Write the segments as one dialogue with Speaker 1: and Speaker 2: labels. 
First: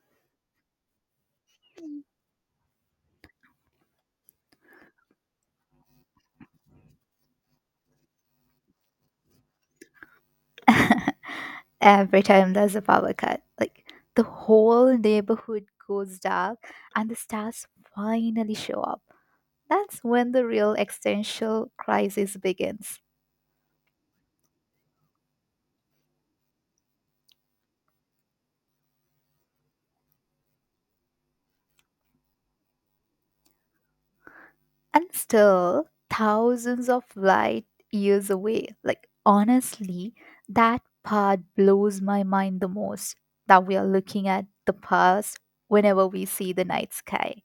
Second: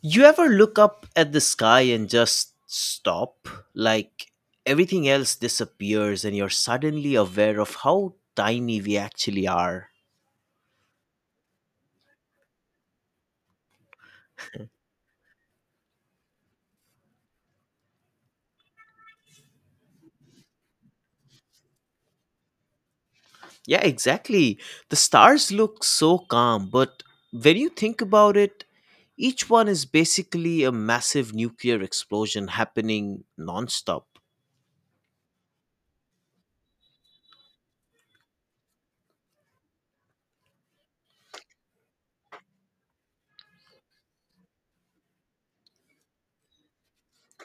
Speaker 1: You ever look up at the sky and just stop? Like everything else disappears and you're suddenly aware of how tiny we actually are.
Speaker 2: Every time there's a power cut. Like the whole neighborhood goes dark and the stars finally show up. That's when the real existential crisis begins.
Speaker 1: Yeah, exactly. The stars look so calm, but when you think about it, each one is basically a massive nuclear explosion happening nonstop.
Speaker 2: And still, thousands of light years away. Like, honestly, that part blows my mind the most that we are looking at the past whenever we see the night sky.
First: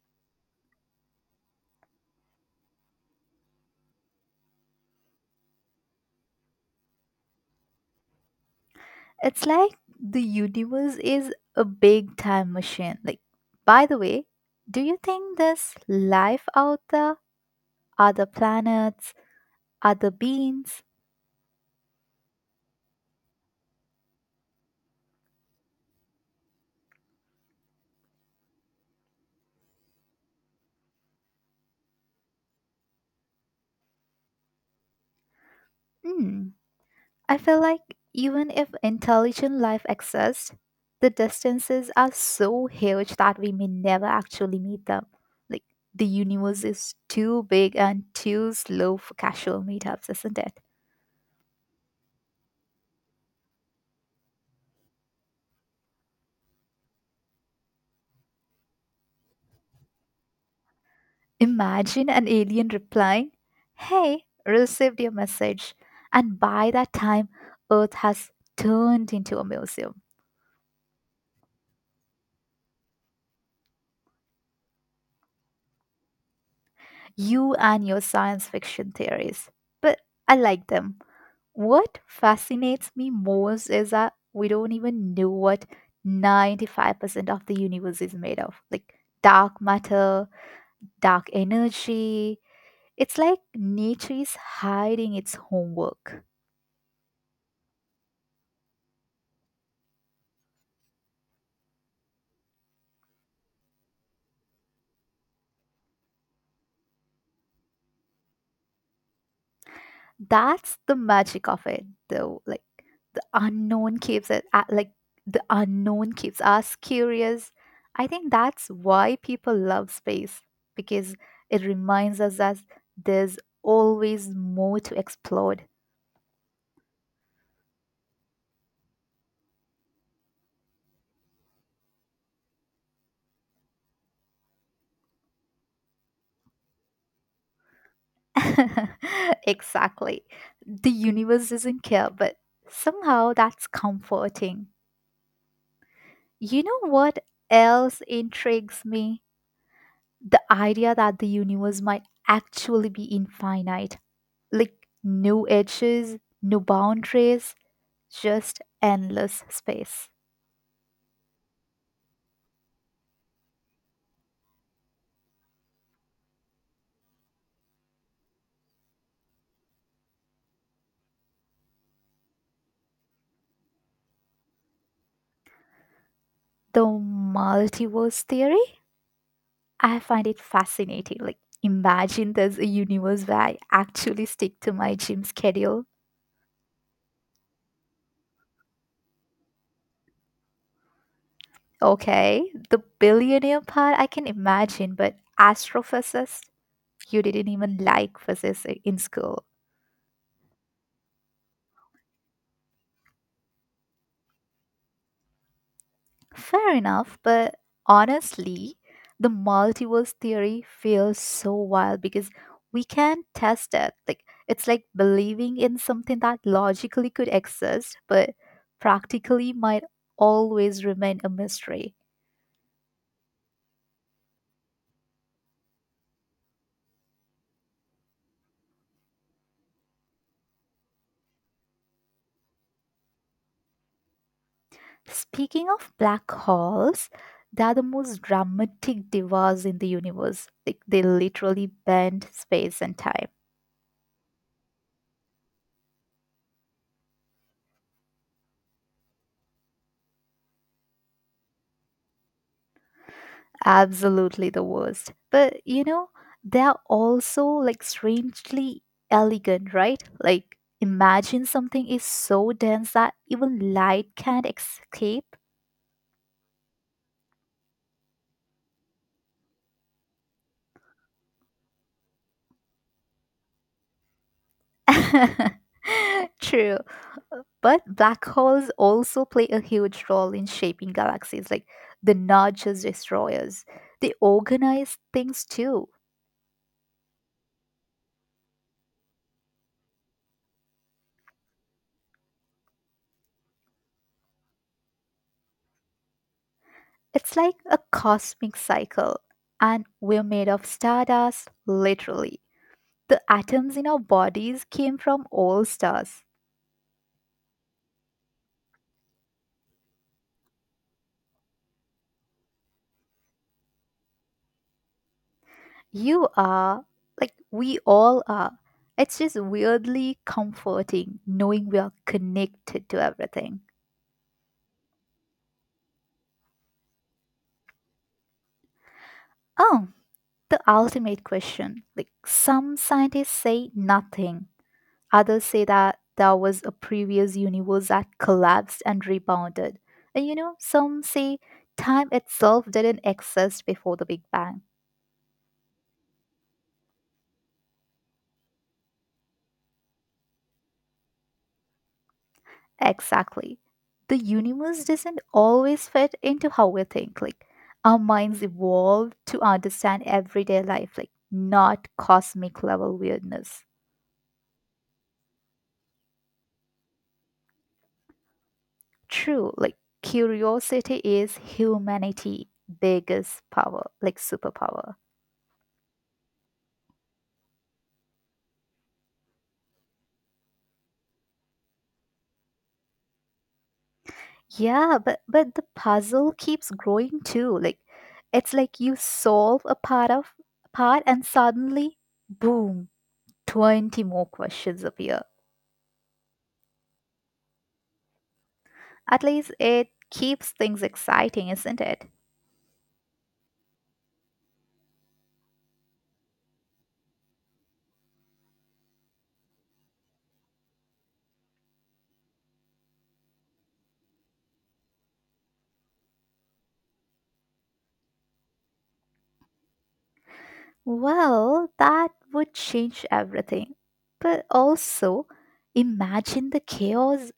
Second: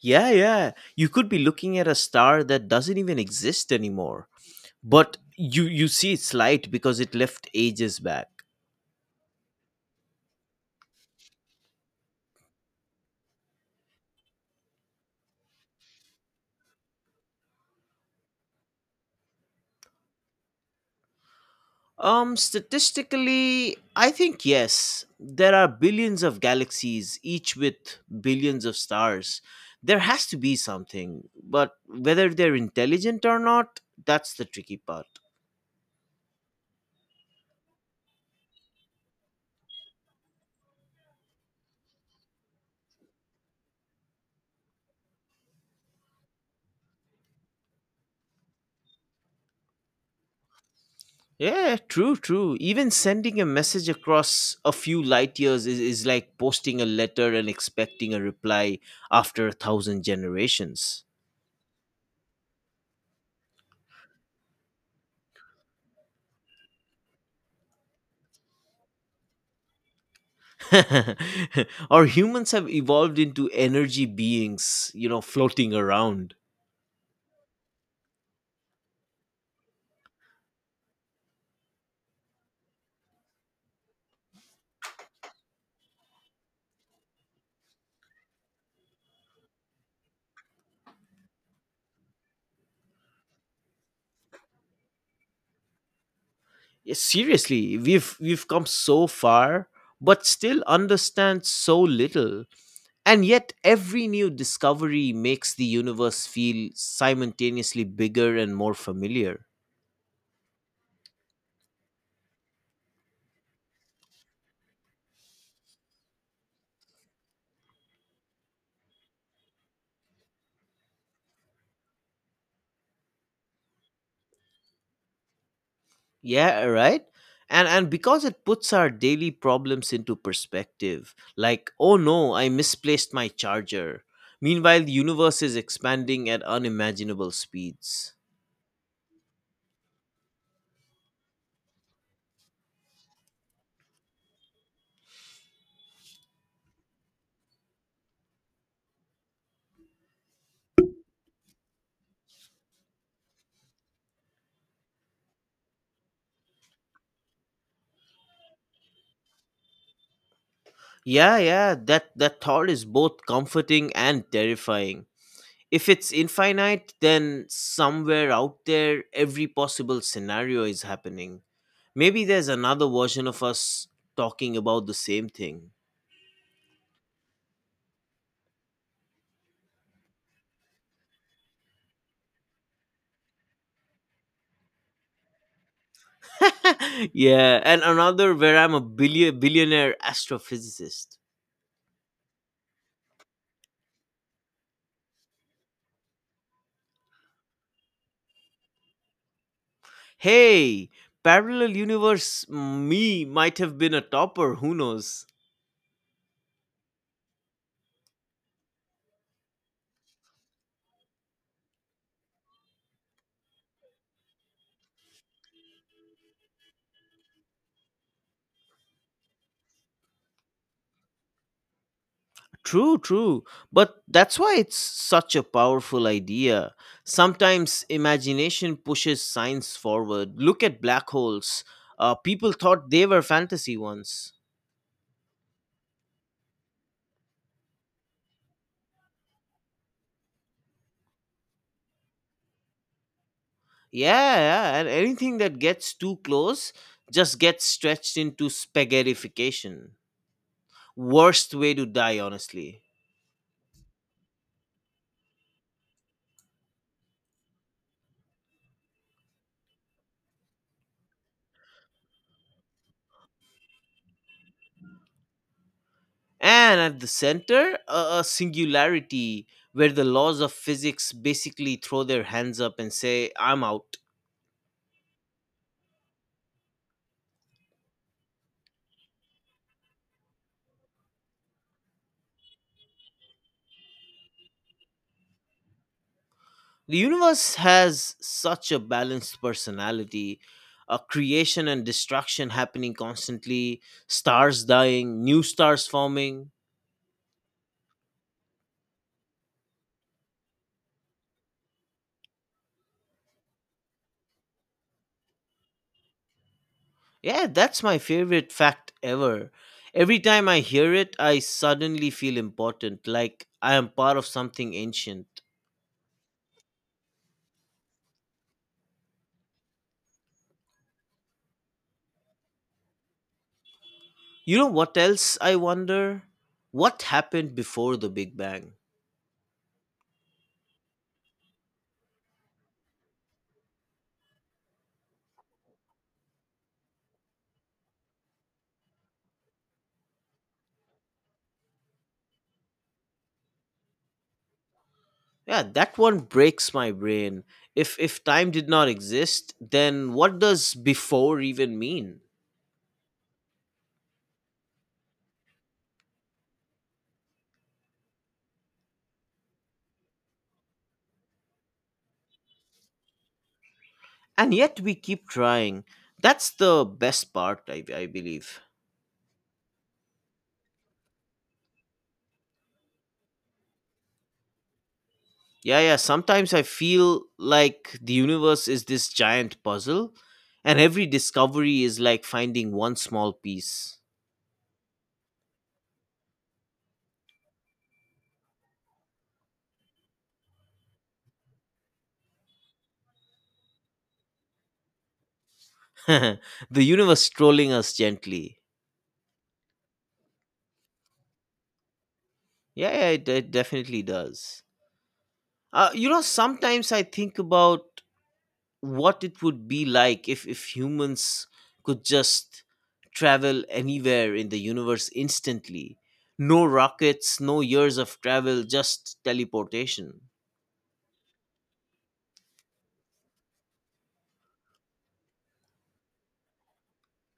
Speaker 1: Yeah, yeah. You could be looking at a star that doesn't even exist anymore, but you see its light because it left ages back.
Speaker 2: It's like the universe is a big time machine. Like, by the way, do you think there's life out there? Other planets? Other beings?
Speaker 1: Statistically, I think yes. There are billions of galaxies, each with billions of stars. There has to be something, but whether they're intelligent or not, that's the tricky part.
Speaker 2: Hmm. I feel like even if intelligent life exists, the distances are so huge that we may never actually meet them. Like, the universe is too big and too slow for casual meetups, isn't it?
Speaker 1: Yeah, true, true. Even sending a message across a few light years is like posting a letter and expecting a reply after a thousand generations.
Speaker 2: Imagine an alien replying, hey, received your message. And by that time, Earth has turned into a museum.
Speaker 1: or humans have evolved into energy beings, floating around.
Speaker 2: You and your science fiction theories. But I like them. What fascinates me most is that we don't even know what 95% of the universe is made of, like dark matter, dark energy. It's like nature is hiding its homework.
Speaker 1: Yeah, seriously we've come so far, but still understand so little, and yet every new discovery makes the universe feel simultaneously bigger and more familiar.
Speaker 2: That's the magic of it, though. Like the unknown keeps it at, like the unknown keeps us curious. I think that's why people love space because it reminds us that there's always more to explore.
Speaker 1: Yeah, right, and because it puts our daily problems into perspective, like, oh no, I misplaced my charger, meanwhile the universe is expanding at unimaginable speeds.
Speaker 2: Exactly. The universe doesn't care, but somehow that's comforting. You know what else intrigues me? The idea that the universe might actually be infinite, like new edges, new boundaries, just endless space.
Speaker 1: Yeah, yeah, that thought is both comforting and terrifying. If it's infinite, then somewhere out there, every possible scenario is happening. Maybe there's another version of us talking about the same thing.
Speaker 2: The multiverse theory, I find it fascinating. Like, imagine there's a universe where I actually stick to my gym schedule.
Speaker 1: yeah, and another where I'm a billionaire astrophysicist.
Speaker 2: Okay, the billionaire part I can imagine, but astrophysicist, you didn't even like physics in school.
Speaker 1: Hey, parallel universe me might have been a topper, who knows?
Speaker 2: Fair enough, but honestly, the multiverse theory feels so wild because we can't test it. Like, it's like believing in something that logically could exist, but practically might always remain a mystery.
Speaker 1: True, true. But that's why it's such a powerful idea. Sometimes imagination pushes science forward. Look at black holes. People thought they were fantasy once.
Speaker 2: Speaking of black holes, they're the most dramatic divas in the universe. Like they literally bend space and time.
Speaker 1: Yeah, yeah. And anything that gets too close just gets stretched into spaghettification. Worst way to die, honestly.
Speaker 2: Absolutely the worst. But you know, they're also like strangely elegant, right? Like imagine something is so dense that even light can't escape.
Speaker 1: And at the center, a singularity, where the laws of physics basically throw their hands up and say, I'm out.
Speaker 2: True. But black holes also play a huge role in shaping galaxies. Like they're not just destroyers. They organize things too.
Speaker 1: The universe has such a balanced personality, a creation and destruction happening constantly, stars dying, new stars forming.
Speaker 2: It's like a cosmic cycle. And we're made of stardust, literally. The atoms in our bodies came from all stars.
Speaker 1: Yeah, that's my favorite fact ever. Every time I hear it, I suddenly feel important, like I am part of something ancient.
Speaker 2: You are, like, we all are. It's just weirdly comforting knowing we are connected to everything.
Speaker 1: You know what else I wonder? What happened before the Big Bang?
Speaker 2: Oh, the ultimate question. Like, some scientists say nothing, others say that there was a previous universe that collapsed and rebounded. And you know, some say time itself didn't exist before the Big Bang.
Speaker 1: Yeah, that one breaks my brain. If time did not exist, then what does before even mean?
Speaker 2: Exactly. The universe doesn't always fit into how we think. Like our minds evolve to understand everyday life, like not cosmic level weirdness.
Speaker 1: And yet we keep trying. That's the best part, I believe.
Speaker 2: True, like curiosity is humanity' biggest power, like superpower.
Speaker 1: Yeah, yeah, sometimes I feel like the universe is this giant puzzle, and every discovery is like finding one small piece.
Speaker 2: Yeah, but the puzzle keeps growing too. Like it's like you solve a part of part and suddenly boom, 20 more questions appear.
Speaker 1: the universe trolling us gently.
Speaker 2: At least it keeps things exciting, isn't it?
Speaker 1: Yeah, yeah, it definitely does. You know, sometimes I think about what it would be like if humans could just travel anywhere in the universe instantly. No rockets, no years of travel, just teleportation.
Speaker 2: Well, that would change everything. But also, imagine the chaos.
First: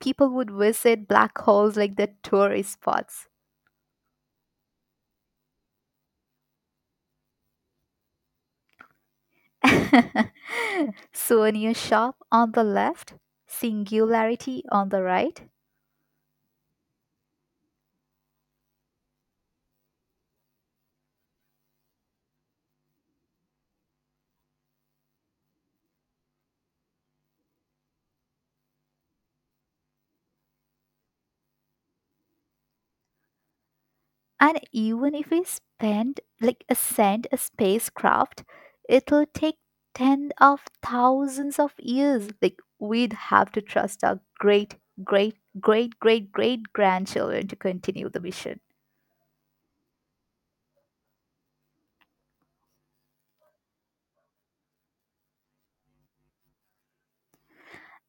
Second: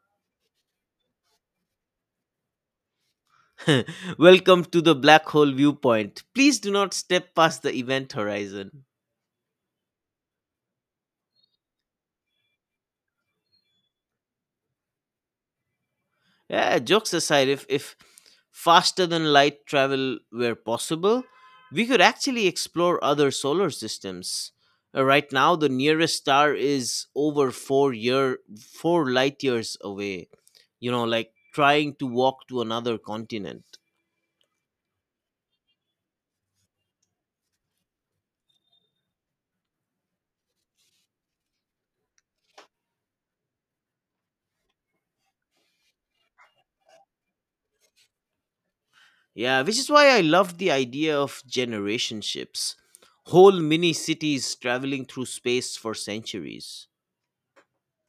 Speaker 2: People would visit black holes like the tourist spots.
Speaker 1: Welcome to the black hole viewpoint. Please do not step past the event horizon.
Speaker 2: Souvenir shop on the left, singularity on the right.
Speaker 1: Yeah, jokes aside, if faster than light travel were possible, we could actually explore other solar systems. Right now, the nearest star is over four light years away. You know, like trying to walk to another continent.
Speaker 2: And even if we spend like a send a spacecraft, it'll take tens of thousands of years. Like we'd have to trust our great, great, great, great, great grandchildren to continue the mission.
Speaker 1: Yeah, which is why I love the idea of generation ships, whole mini cities traveling through space for centuries.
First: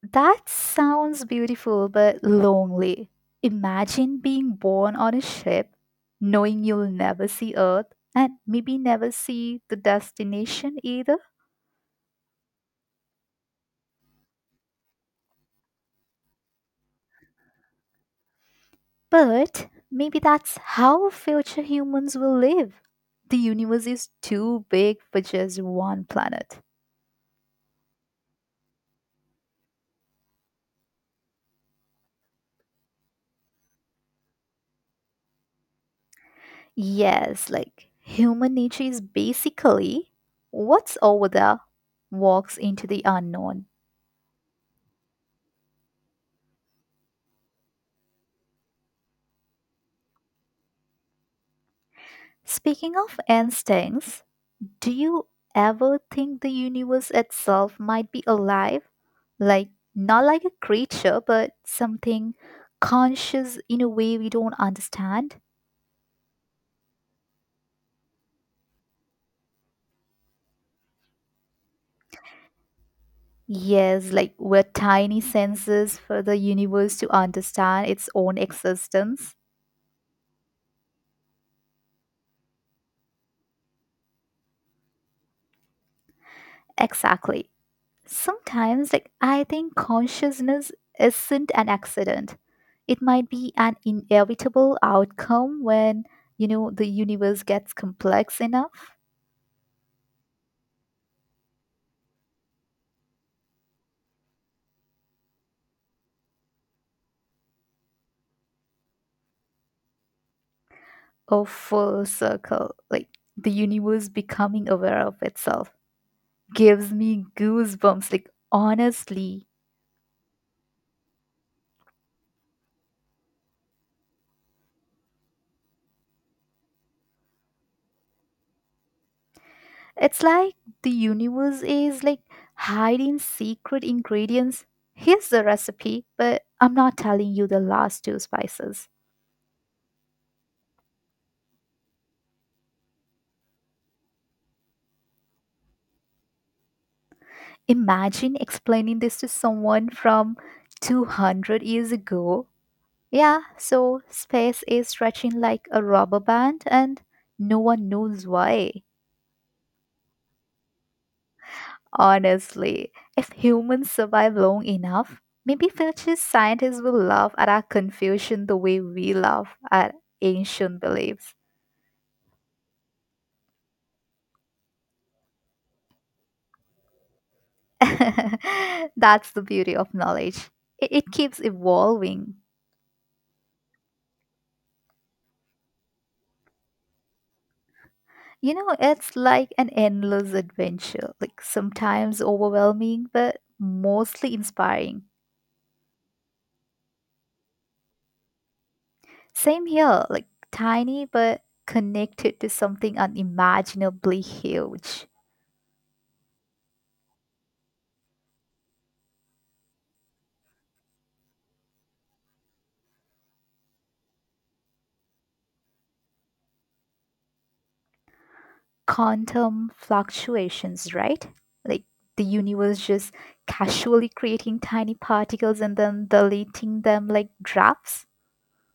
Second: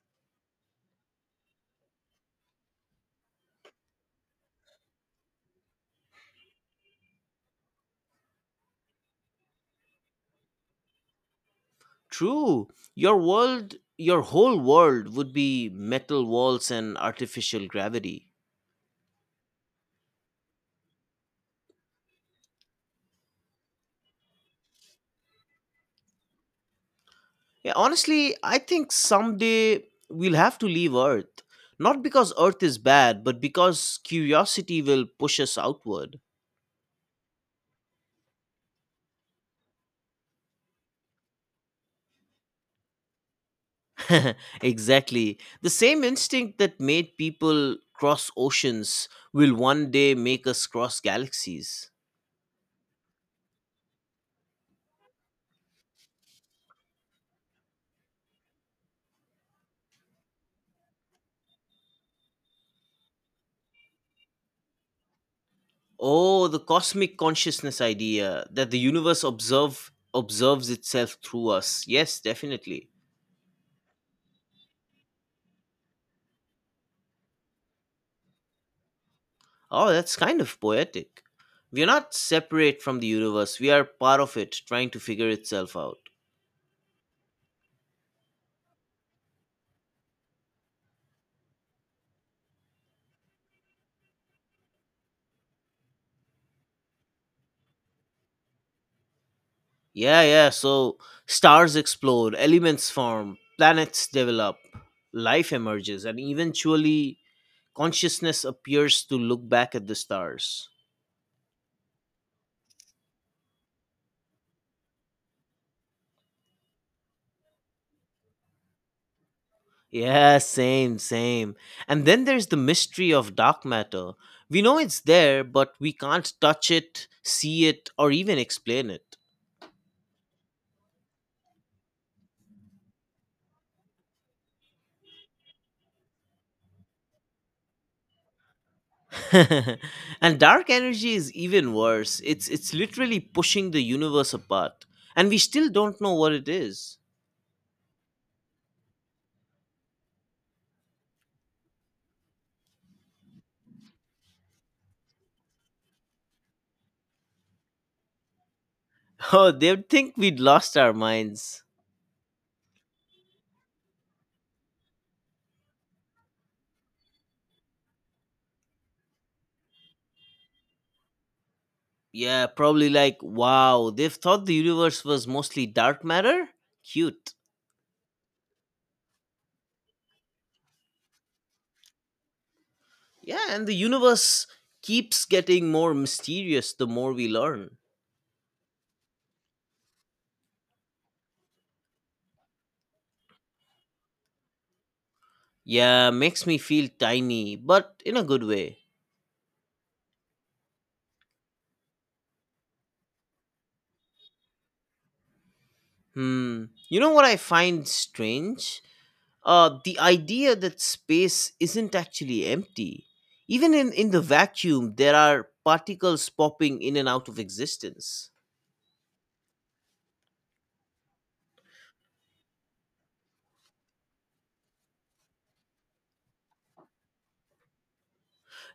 Speaker 2: That sounds beautiful but lonely. Imagine being born on a ship, knowing you'll never see Earth and maybe never see the destination either.
Speaker 1: True. Your world, your whole world would be metal walls and artificial gravity.
Speaker 2: But maybe that's how future humans will live. The universe is too big for just one planet.
Speaker 1: Yeah, honestly, I think someday we'll have to leave Earth. Not because Earth is bad, but because curiosity will push us outward.
Speaker 2: Yes, like human nature is basically what's over there, walks into the unknown.
Speaker 1: exactly. The same instinct that made people cross oceans will one day make us cross galaxies.
Speaker 2: Speaking of instincts, do you ever think the universe itself might be alive? Like, not like a creature, but something conscious in a way we don't understand?
Speaker 1: Oh, the cosmic consciousness idea, that the universe observes itself through us. Yes, definitely.
Speaker 2: Yes, like we're tiny senses for the universe to understand its own existence.
Speaker 1: Oh, that's kind of poetic. We are not separate from the universe. We are part of it, trying to figure itself out.
Speaker 2: Exactly. Sometimes, like, I think consciousness isn't an accident. It might be an inevitable outcome when, you know, the universe gets complex enough,
Speaker 1: Yeah, yeah. So stars explode, elements form, planets develop, life emerges, and eventually consciousness appears to look back at the stars.
Speaker 2: or full circle. Like, the universe becoming aware of itself gives me goosebumps, like, honestly.
Speaker 1: Yeah, same, same. And then there's the mystery of dark matter. We know it's there, but we can't touch it, see it, or even explain it.
Speaker 2: It's like the universe is like hiding secret ingredients. Here's the recipe, but I'm not telling you the last two spices.
Speaker 1: and dark energy is even worse. It's literally pushing the universe apart, and we still don't know what it is.
Speaker 2: Imagine explaining this to someone from 200 years ago. Yeah, so space is stretching like a rubber band and no one knows why.
Speaker 1: oh, they'd think we'd lost our minds.
Speaker 2: Honestly, if humans survive long enough, maybe future scientists will laugh at our confusion the way we laugh at ancient beliefs.
Speaker 1: Yeah, probably, like, wow, they've thought the universe was mostly dark matter? Cute.
Speaker 2: That's the beauty of knowledge. It keeps evolving.
Speaker 1: Yeah, and the universe keeps getting more mysterious the more we learn.
Speaker 2: You know, it's like an endless adventure, like sometimes overwhelming, but mostly inspiring.
Speaker 1: Yeah, makes me feel tiny, but in a good way.
Speaker 2: Same here, like tiny but connected to something unimaginably huge.
Speaker 1: Hmm. You know what I find strange? The idea that space isn't actually empty. Even in the vacuum, there are particles popping in and out of existence.
Speaker 2: Quantum fluctuations, right? Like the universe just casually creating tiny particles and then deleting them like drafts.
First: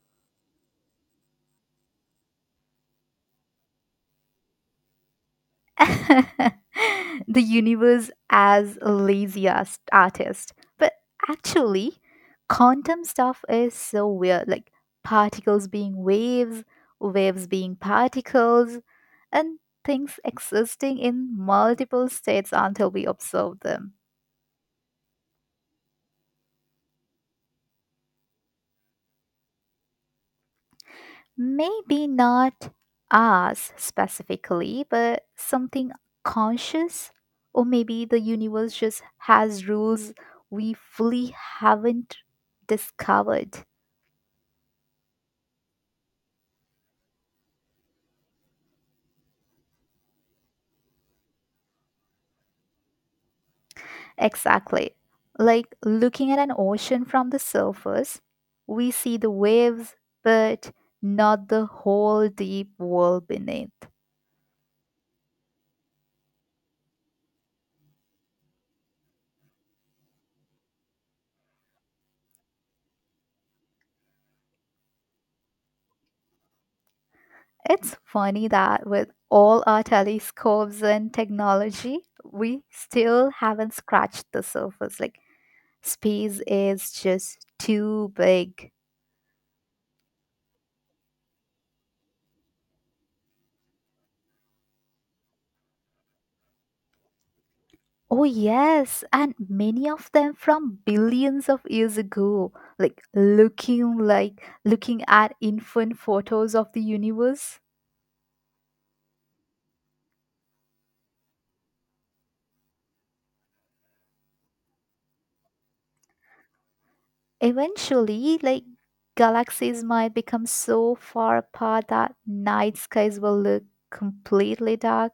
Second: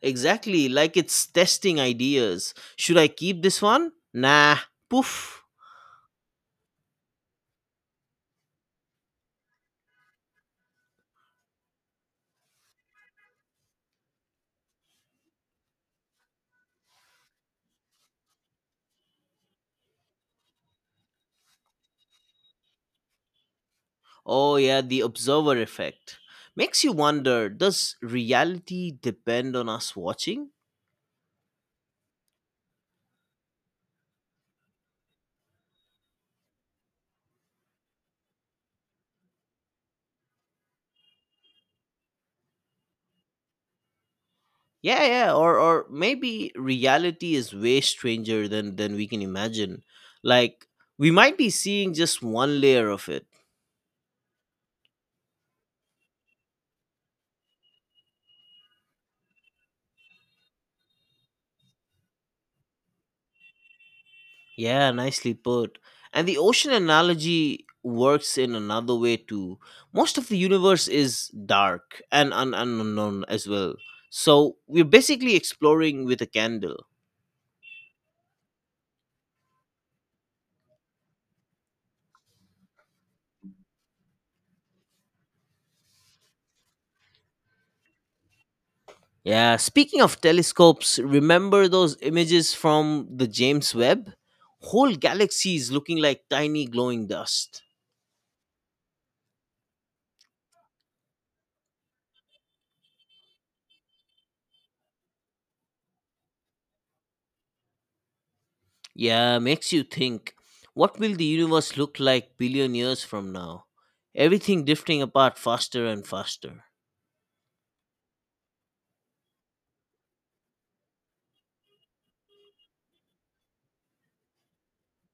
Speaker 1: Exactly, like it's testing ideas. Should I keep this one? Nah, poof.
Speaker 2: The universe as a lazy ass artist. But actually, quantum stuff is so weird, like particles being waves, waves being particles, and things existing in multiple states until we observe them.
Speaker 1: Oh, yeah, the observer effect. Makes you wonder, does reality depend on us watching?
Speaker 2: Maybe not us specifically, but something conscious, or maybe the universe just has rules we fully haven't discovered.
Speaker 1: Yeah, yeah, or maybe reality is way stranger than we can imagine. Like, we might be seeing just one layer of it.
Speaker 2: Exactly. Like looking at an ocean from the surface, we see the waves, but not the whole deep world beneath.
Speaker 1: Yeah, nicely put. And the ocean analogy works in another way too. Most of the universe is dark and unknown as well. So, we're basically exploring with a candle.
Speaker 2: It's funny that with all our telescopes and technology, we still haven't scratched the surface. Like, space is just too big.
Speaker 1: Yeah, speaking of telescopes, remember those images from the James Webb? Whole galaxies looking like tiny glowing dust.
Speaker 2: Oh, yes, and many of them from billions of years ago, like looking at infant photos of the universe.
Speaker 1: Yeah, makes you think, what will the universe look like billion years from now? Everything drifting apart faster and faster.
Speaker 2: Eventually, like galaxies might become so far apart that night skies will look completely dark.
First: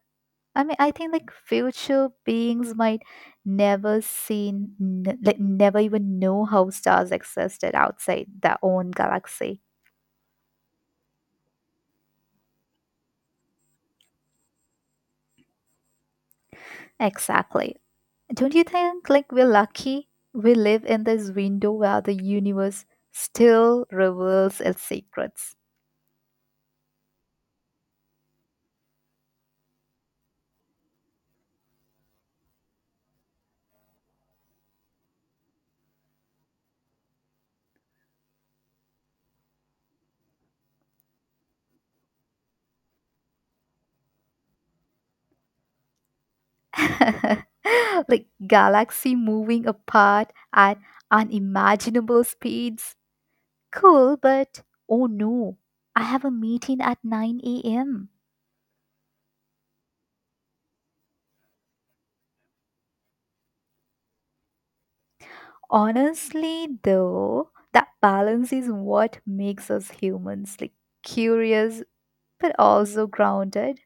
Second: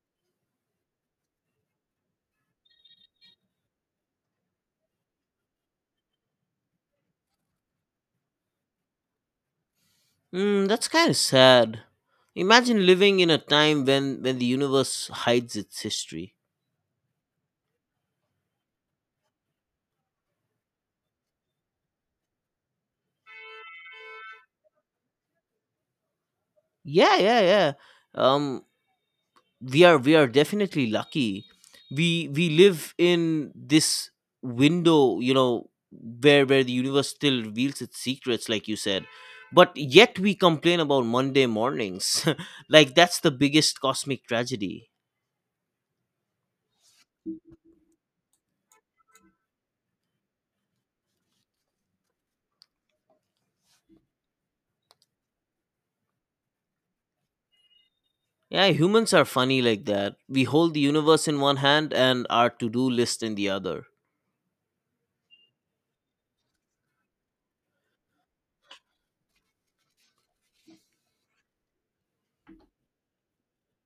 Speaker 2: I mean, I think like future beings might never seen, n- like never even know how stars existed outside their own galaxy.
Speaker 1: Hmm, that's kind of sad. Imagine living in a time when the universe hides its history.
Speaker 2: Exactly. Don't you think like we're lucky? We live in this window where the universe still reveals its secrets.
Speaker 1: Yeah, yeah, yeah. Um we are definitely lucky. We live in this window, where the universe still reveals its secrets, like you said. But yet we complain about Monday mornings. like that's the biggest cosmic tragedy.
Speaker 2: Like galaxy moving apart at unimaginable speeds. Cool, but oh no, I have a meeting at 9 a.m.
Speaker 1: Yeah, humans are funny like that. We hold the universe in one hand and our to-do list in the other.
Speaker 2: Honestly, though, that balance is what makes us humans, like curious but also grounded.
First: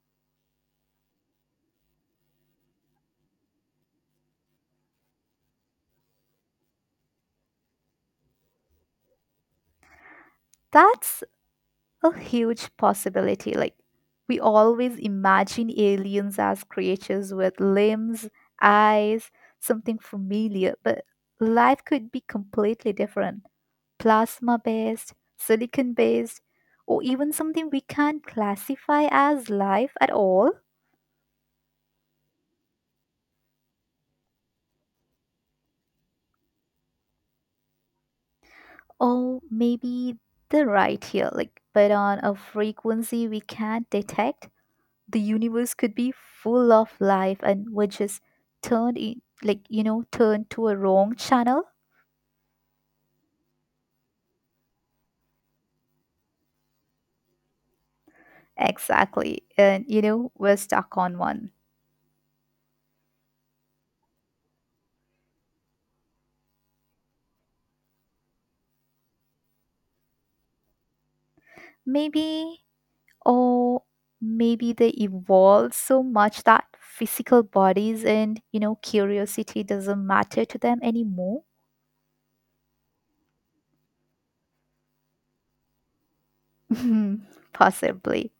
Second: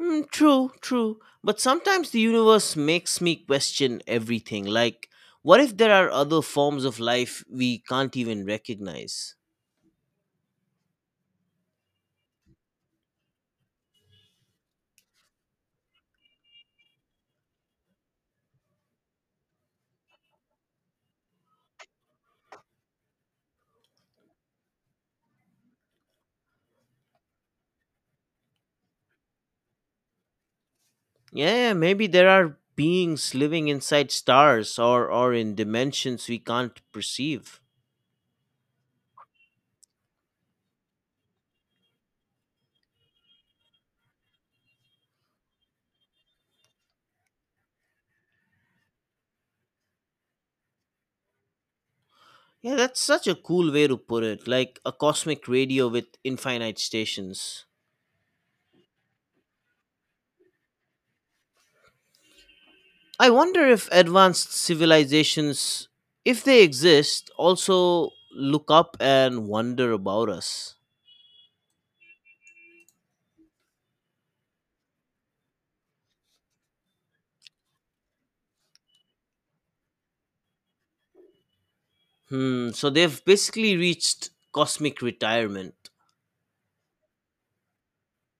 Speaker 1: Mm, true, true. But sometimes the universe makes me question everything. Like, what if there are other forms of life we can't even recognize?
Speaker 2: That's a huge possibility. Like, we always imagine aliens as creatures with limbs, eyes, something familiar, but life could be completely different, plasma based, silicon based, or even something we can't classify as life at all.
Speaker 1: Yeah, maybe there are beings living inside stars, or in dimensions we can't perceive.
Speaker 2: Or maybe they're right here, like, but on a frequency we can't detect. The universe could be full of life and we're just turned in, like, you know, turned to a wrong channel.
Speaker 1: Yeah, that's such a cool way to put it, like a cosmic radio with infinite stations.
Speaker 2: Exactly. And, you know, we're stuck on one.
Speaker 1: I wonder if advanced civilizations, if they exist, also look up and wonder about us.
Speaker 2: Maybe, or maybe they evolved so much that physical bodies and, you know, curiosity doesn't matter to them anymore.
Speaker 1: Hmm, so they've basically reached cosmic retirement.
Speaker 2: Possibly.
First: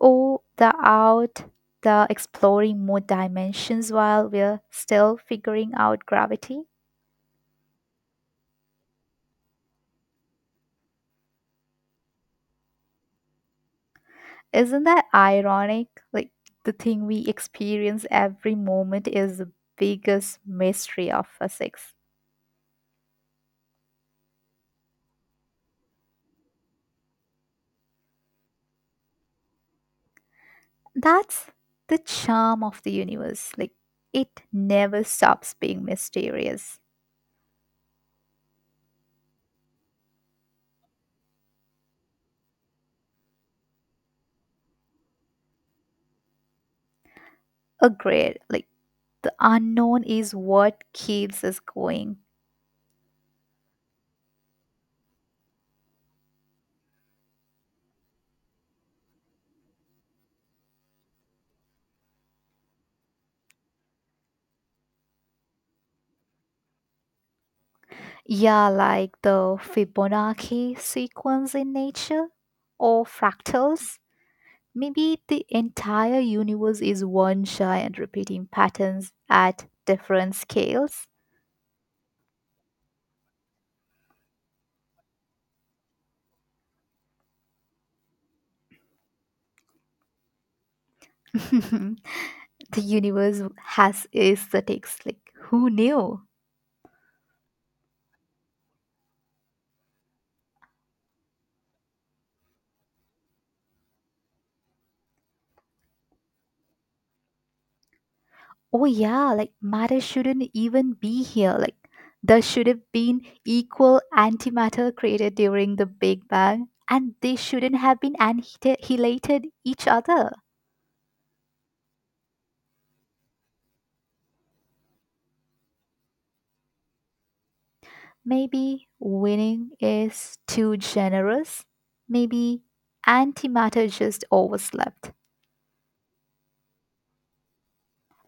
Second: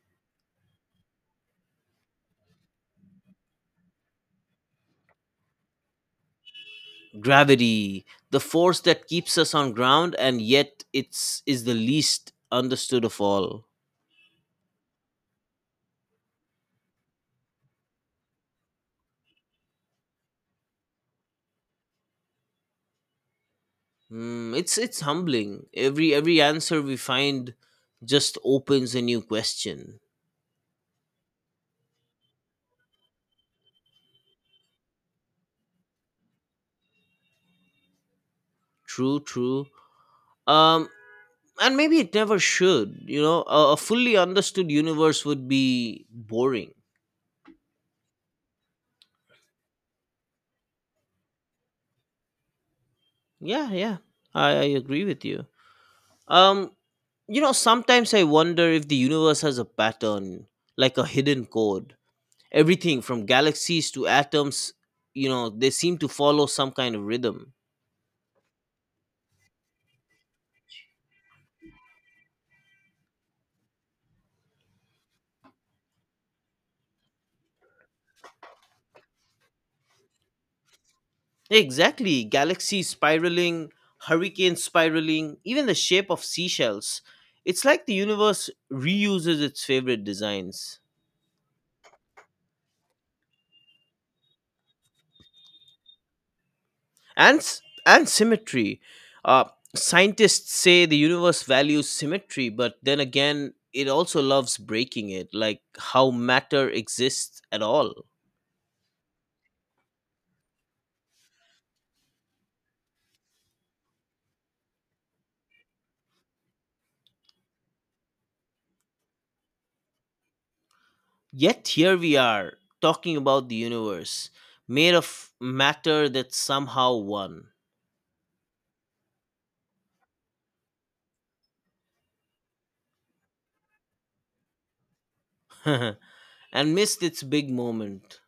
Speaker 2: Oh, the out, the exploring more dimensions while we're still figuring out gravity.
Speaker 1: Gravity, the force that keeps us on ground, and yet it's is the least understood of all.
Speaker 2: Isn't that ironic? Like, the thing we experience every moment is the biggest mystery of physics.
Speaker 1: Hmm, it's humbling. Every answer we find just opens a new question.
Speaker 2: That's the charm of the universe. Like, it never stops being mysterious.
Speaker 1: True, true. Um and maybe it never should. A fully understood universe would be boring.
Speaker 2: Agreed. Like, the unknown is what keeps us going.
Speaker 1: Yeah, yeah. I agree with you. Um, you know, sometimes I wonder if the universe has a pattern, like a hidden code. Everything from galaxies to atoms, they seem to follow some kind of rhythm.
Speaker 2: Yeah, like the Fibonacci sequence in nature or fractals. Maybe the entire universe is one giant repeating patterns at different scales.
Speaker 1: Exactly. Galaxies spiraling, hurricanes spiraling, even the shape of seashells. It's like the universe reuses its favorite designs.
Speaker 2: The universe has aesthetics. Like, who knew?
Speaker 1: And symmetry, uh, scientists say the universe values symmetry, but then again it also loves breaking it, like how matter exists at all.
Speaker 2: Oh, yeah, like matter shouldn't even be here. Like, there should have been equal antimatter created during the Big Bang, and they shouldn't have been annihilated each other.
Speaker 1: Yet here we are, talking about the universe, made of matter that somehow won.
Speaker 2: Maybe winning is too generous. Maybe antimatter just overslept.
Speaker 1: and missed its big moment.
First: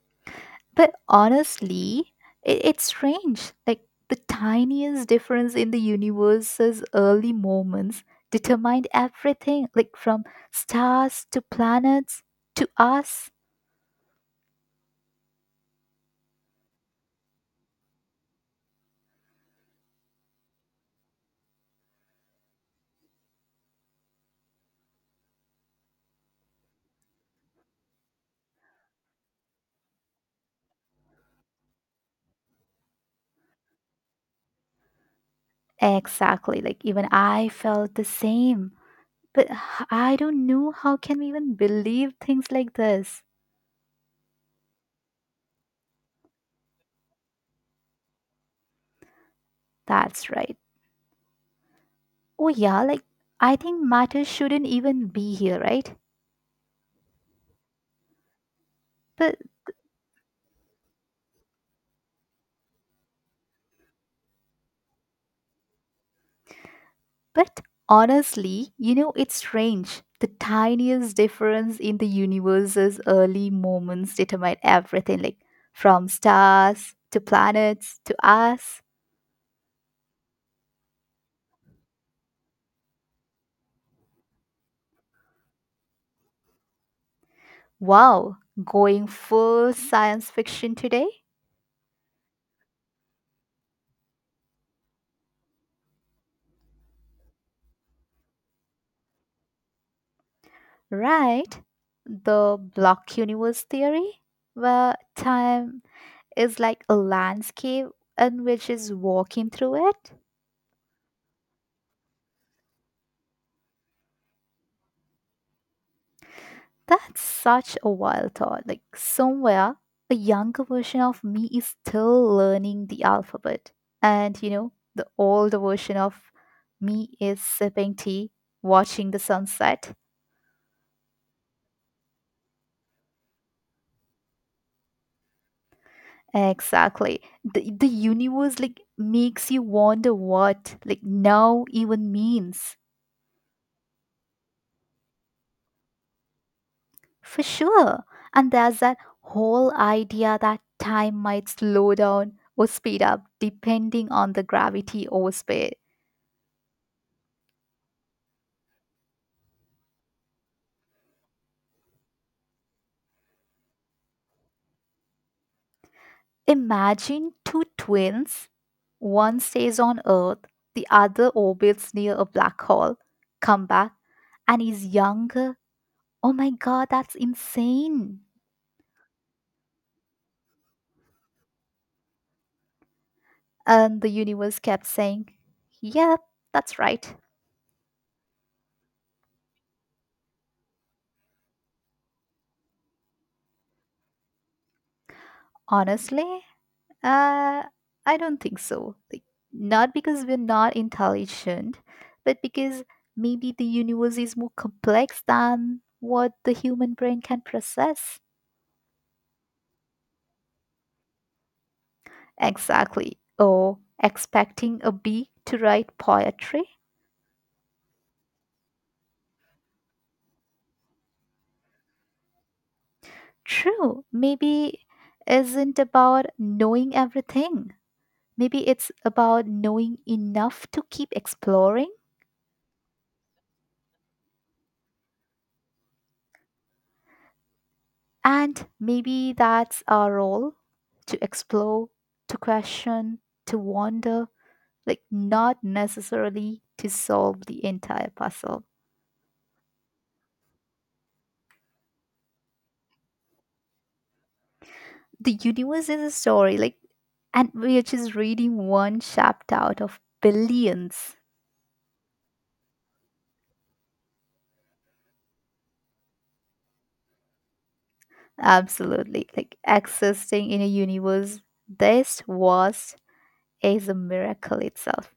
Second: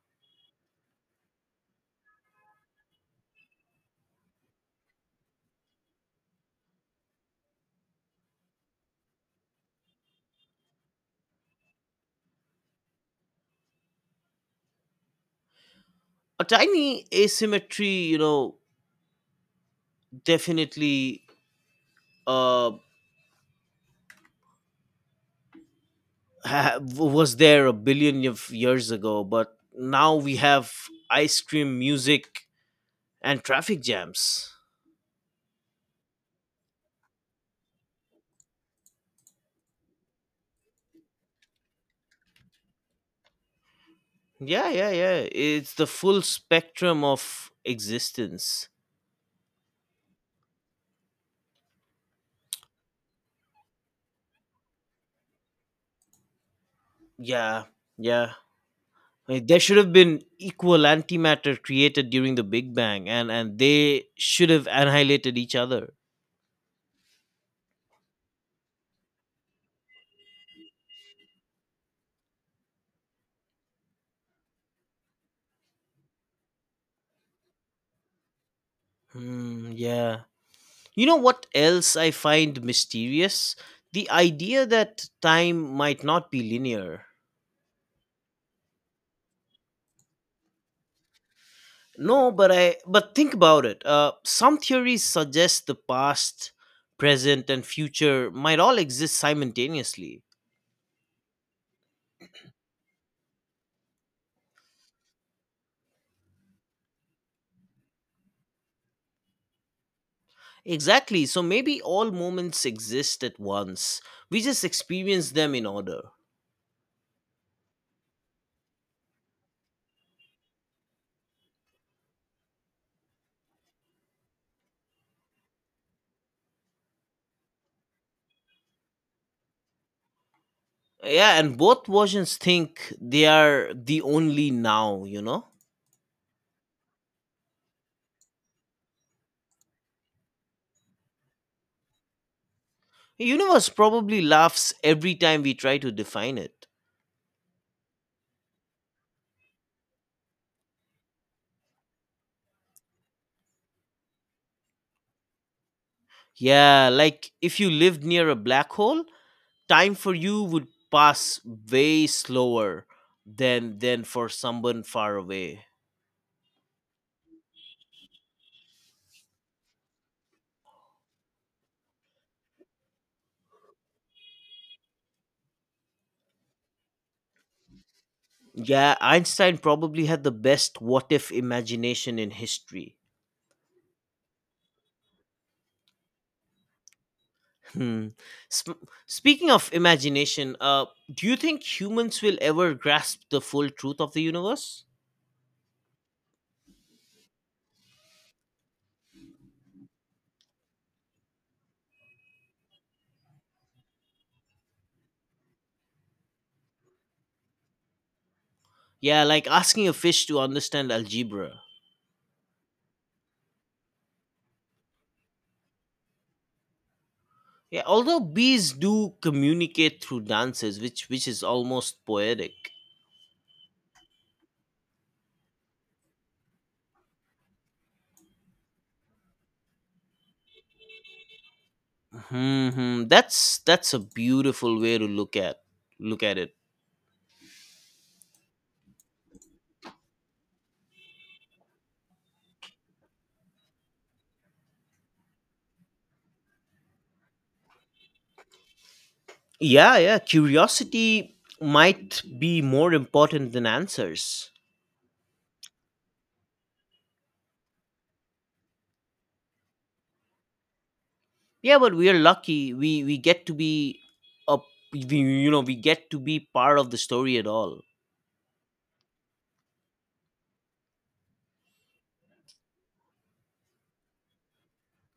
Speaker 2: But honestly, it's strange. Like the tiniest difference in the universe's early moments determined everything, like from stars to planets to us.
Speaker 1: A tiny asymmetry, you know, definitely, uh was there a billion of years ago, but now we have ice cream, music, and traffic jams.
Speaker 2: Exactly. Like even I felt the same. But I don't know how can we even believe things like this.
Speaker 1: Yeah, yeah, yeah. It's the full spectrum of existence.
Speaker 2: That's right. Oh yeah, like I think matter shouldn't even be here, right?
Speaker 1: Yeah, yeah. I
Speaker 2: But
Speaker 1: mean, there should have been equal antimatter created during the Big Bang, and they should have annihilated each other.
Speaker 2: but honestly, you know, it's strange. The tiniest difference in the universe's early moments determine everything, like from stars to planets to us.
Speaker 1: Hmm, yeah. You know what else I find mysterious? The idea that time might not be linear.
Speaker 2: Wow, going full science fiction today,
Speaker 1: No, but I but think about it. Some theories suggest the past, present, and future might all exist simultaneously.
Speaker 2: right? The block universe theory, where time is like a landscape and which is walking through it.
Speaker 1: Exactly. So maybe all moments exist at once. We just experience them in order.
Speaker 2: That's such a wild thought. Like, somewhere, a younger version of me is still learning the alphabet. And, you know, the older version of me is sipping tea, watching the sunset.
Speaker 1: Yeah, and both versions think they are the only now, you know?
Speaker 2: Exactly. The universe, like, makes you wonder what, like, now even means.
Speaker 1: The universe probably laughs every time we try to define it.
Speaker 2: For sure. And there's that whole idea that time might slow down or speed up depending on the gravity or space.
Speaker 1: Yeah, like if you lived near a black hole, time for you would pass way slower than for someone far away.
Speaker 2: Imagine two twins. One stays on Earth, the other orbits near a black hole. Come back, and he's younger. Oh my god, that's insane.
Speaker 1: Yeah, Einstein probably had the best what if imagination in history.
Speaker 2: And the universe kept saying, yep, that's right.
Speaker 1: Hmm. Speaking of imagination, do you think humans will ever grasp the full truth of the universe?
Speaker 2: Honestly, uh, I don't think so. Like, not because we're not intelligent, but because maybe the universe is more complex than what the human brain can process.
Speaker 1: Yeah, like asking a fish to understand algebra.
Speaker 2: Exactly. Or expecting a bee to write poetry?
Speaker 1: Yeah, although bees do communicate through dances, which is almost poetic.
Speaker 2: True, maybe isn't about knowing everything. Maybe it's about knowing enough to keep exploring.
Speaker 1: Hmm. That's a beautiful way to look at it.
Speaker 2: And maybe that's our role, to explore, to question, to wonder, like not necessarily to solve the entire puzzle.
Speaker 1: Yeah, yeah. Curiosity might be more important than answers.
Speaker 2: The universe is a story, like, and we are just reading one chapter out of billions.
Speaker 1: Yeah, but we are lucky. We get to be a we, we get to be part of the story at all.
Speaker 2: Absolutely. Like existing in a universe this vast is a miracle itself.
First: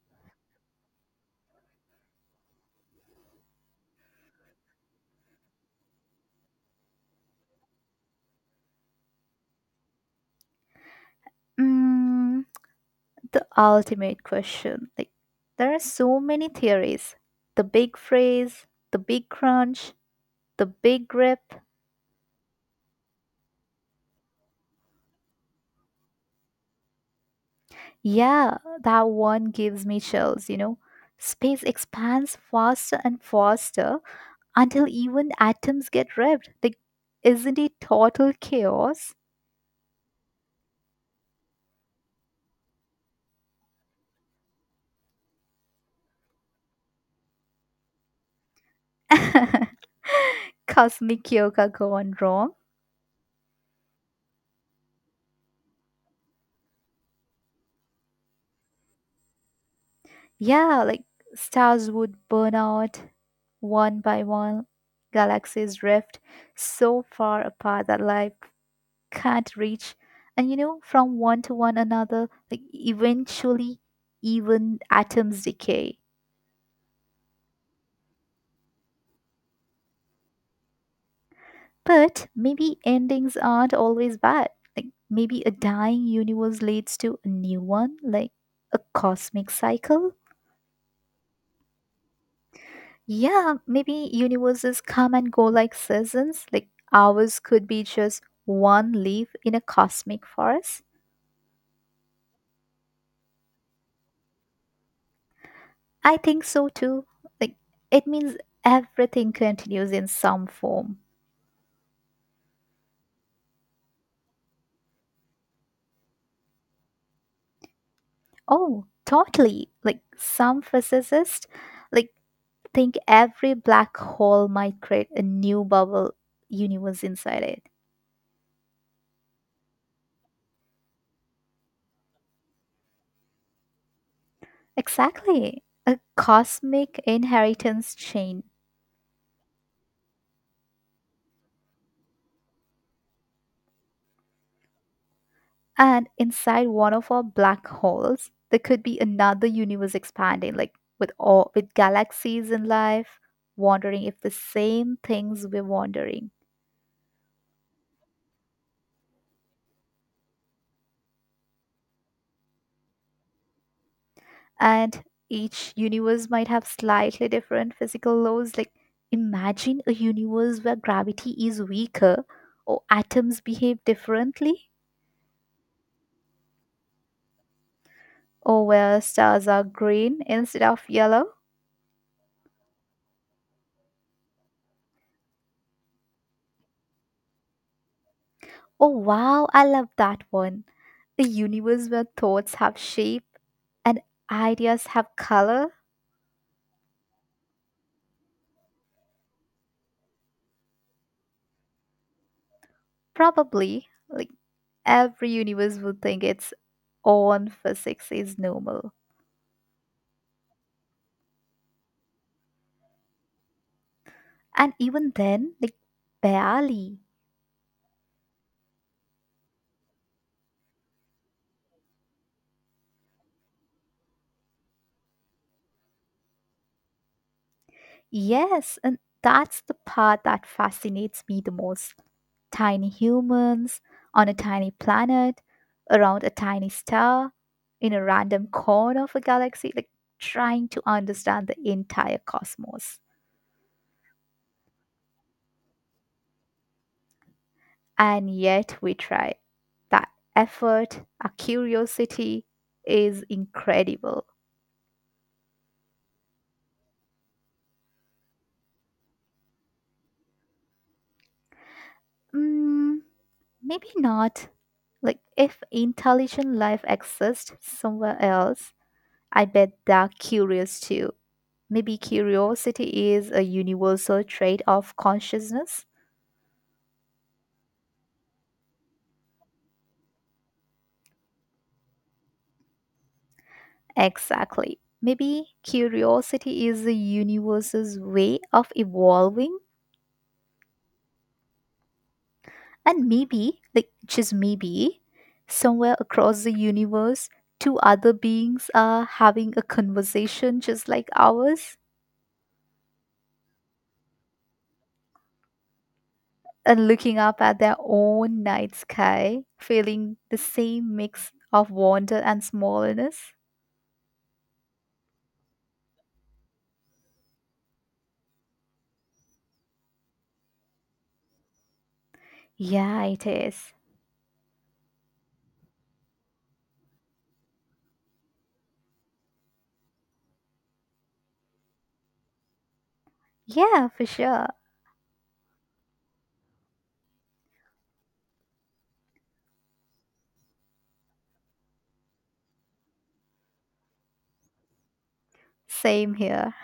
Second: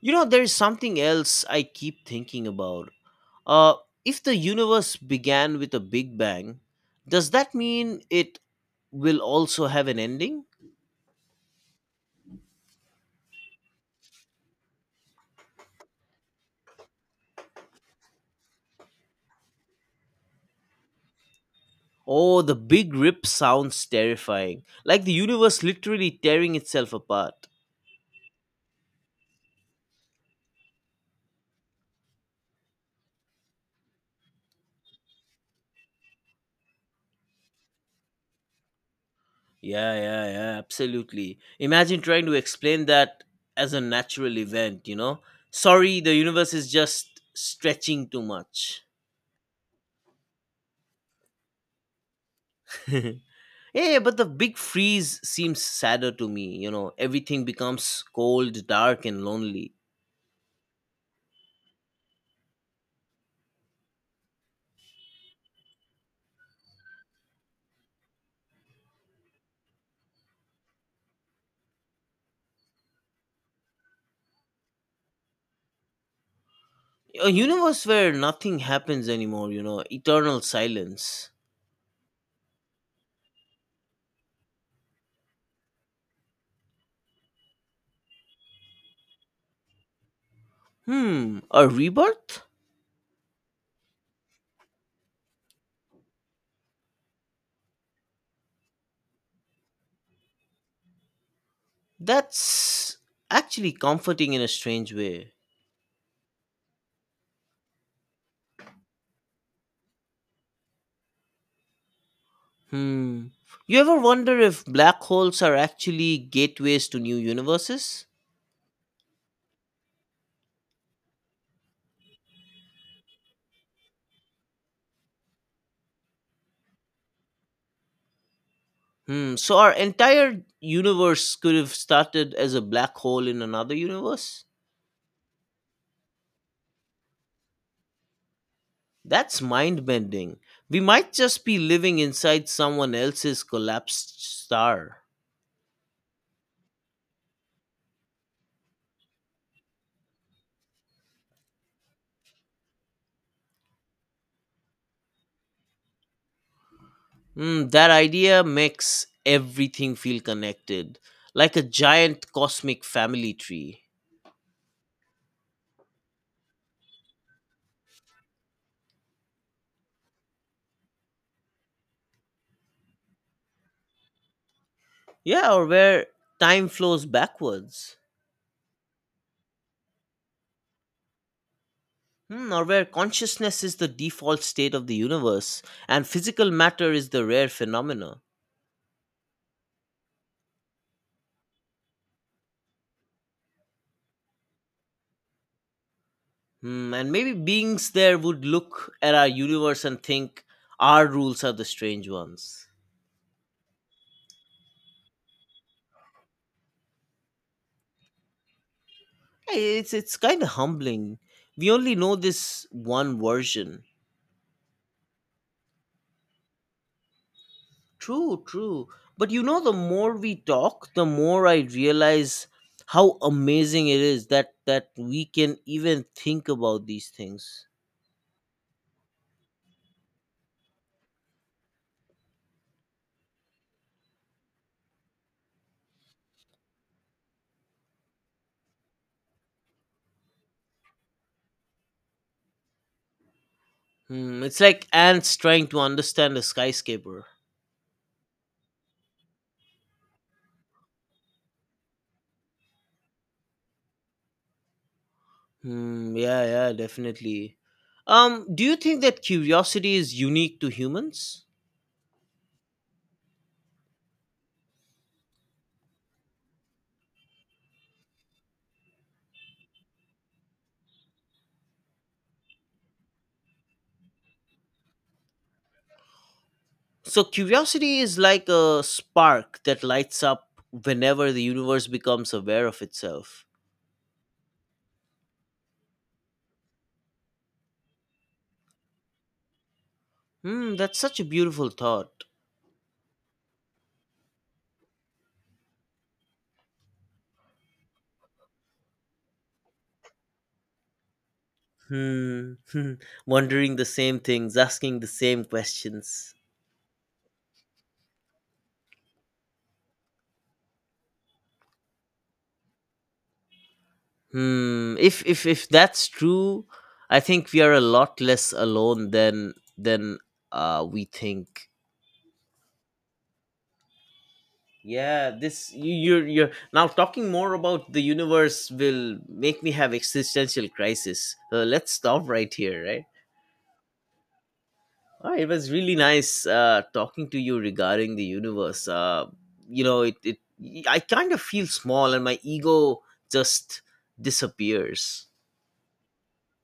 Speaker 1: You know, there is something else I keep thinking about. Uh, if the universe began with a big bang, does that mean it will also have an ending?
Speaker 2: Mm, the ultimate question. Like there are so many theories. The big freeze, the big crunch, the big grip.
Speaker 1: Oh, the big rip sounds terrifying. Like the universe literally tearing itself apart.
Speaker 2: Yeah, that one gives me chills, you know. Space expands faster and faster until even atoms get ripped. Like isn't it total chaos?
Speaker 1: Yeah, yeah, yeah, absolutely. Imagine trying to explain that as a natural event, you know? Sorry, the universe is just stretching too much.
Speaker 2: Cosmic yoga gone wrong.
Speaker 1: yeah, yeah, but the big freeze seems sadder to me, you know? Everything becomes cold, dark, and lonely.
Speaker 2: Yeah, like stars would burn out one by one, galaxies drift so far apart that life can't reach. And you know, from one to one another, like eventually, even atoms decay.
Speaker 1: A universe where nothing happens anymore, you know? Eternal silence.
Speaker 2: But maybe endings aren't always bad. Like maybe a dying universe leads to a new one, like a cosmic cycle.
Speaker 1: Hmm, a rebirth?
Speaker 2: Yeah, maybe universes come and go like seasons, like ours could be just one leaf in a cosmic forest.
Speaker 1: That's actually comforting in a strange way.
Speaker 2: I think so too. Like it means everything continues in some form.
Speaker 1: Hmm. You ever wonder if black holes are actually gateways to new universes?
Speaker 2: Oh, totally. Like some physicists like think every black hole might create a new bubble universe inside it.
Speaker 1: Hmm. So our entire universe could have started as a black hole in another universe?
Speaker 2: Exactly. A cosmic inheritance chain.
Speaker 1: That's mind bending. We might just be living inside someone else's collapsed star.
Speaker 2: And inside one of our black holes, there could be another universe expanding, like with all with galaxies in life, wondering if the same things we're wondering.
Speaker 1: Hmm, that idea makes everything feel connected, like a giant cosmic family tree.
Speaker 2: And each universe might have slightly different physical laws. Like imagine a universe where gravity is weaker, or atoms behave differently,
Speaker 1: Yeah, or where time flows backwards.
Speaker 2: or where stars are green instead of yellow.
Speaker 1: Hmm, or where consciousness is the default state of the universe and physical matter is the rare phenomena.
Speaker 2: Oh wow, I love that one. A universe where thoughts have shape and ideas have color?
Speaker 1: Hmm, and maybe beings there would look at our universe and think our rules are the strange ones.
Speaker 2: Probably. Like every universe would think its own physics is normal.
Speaker 1: Hey, it's kind of humbling. We only know this one version.
Speaker 2: And even then, like barely.
Speaker 1: True, true. But you know, the more we talk, the more I realize how amazing it is that we can even think about these things.
Speaker 2: Yes, and that's the part that fascinates me the most. Tiny humans on a tiny planet around a tiny star in a random corner of a galaxy, like trying to understand the entire cosmos.
Speaker 1: Hmm, it's like ants trying to understand a skyscraper.
Speaker 2: And yet we try. That effort, our curiosity is incredible.
Speaker 1: Hmm, yeah, yeah, definitely. Do you think that curiosity is unique to humans?
Speaker 2: Mm, maybe not. Like, if intelligent life exists somewhere else, I bet they're curious too. Maybe curiosity is a universal trait of consciousness?
Speaker 1: So curiosity is like a spark that lights up whenever the universe becomes aware of itself.
Speaker 2: Exactly. Maybe curiosity is the universe's way of evolving,
Speaker 1: Hmm, that's such a beautiful thought.
Speaker 2: and maybe, like just maybe, somewhere across the universe, two other beings are having a conversation just like ours
Speaker 1: Hmm, wondering the same things, asking the same questions.
Speaker 2: and looking up at their own night sky, feeling the same mix of wonder and smallness.
Speaker 1: Hmm. If that's true, I think we are a lot less alone than we think.
Speaker 2: Yeah, it is.
Speaker 1: Yeah. This you're now talking more about the universe will make me have existential crisis. Let's stop right here. Right.
Speaker 2: Yeah, for sure.
Speaker 1: Oh, it was really nice talking to you regarding the universe. You know, it I kind of feel small, and my ego just disappears.
Speaker 2: Same here.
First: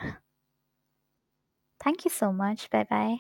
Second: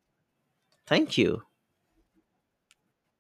Speaker 1: Thank you.
Speaker 2: Thank you so much. Bye bye.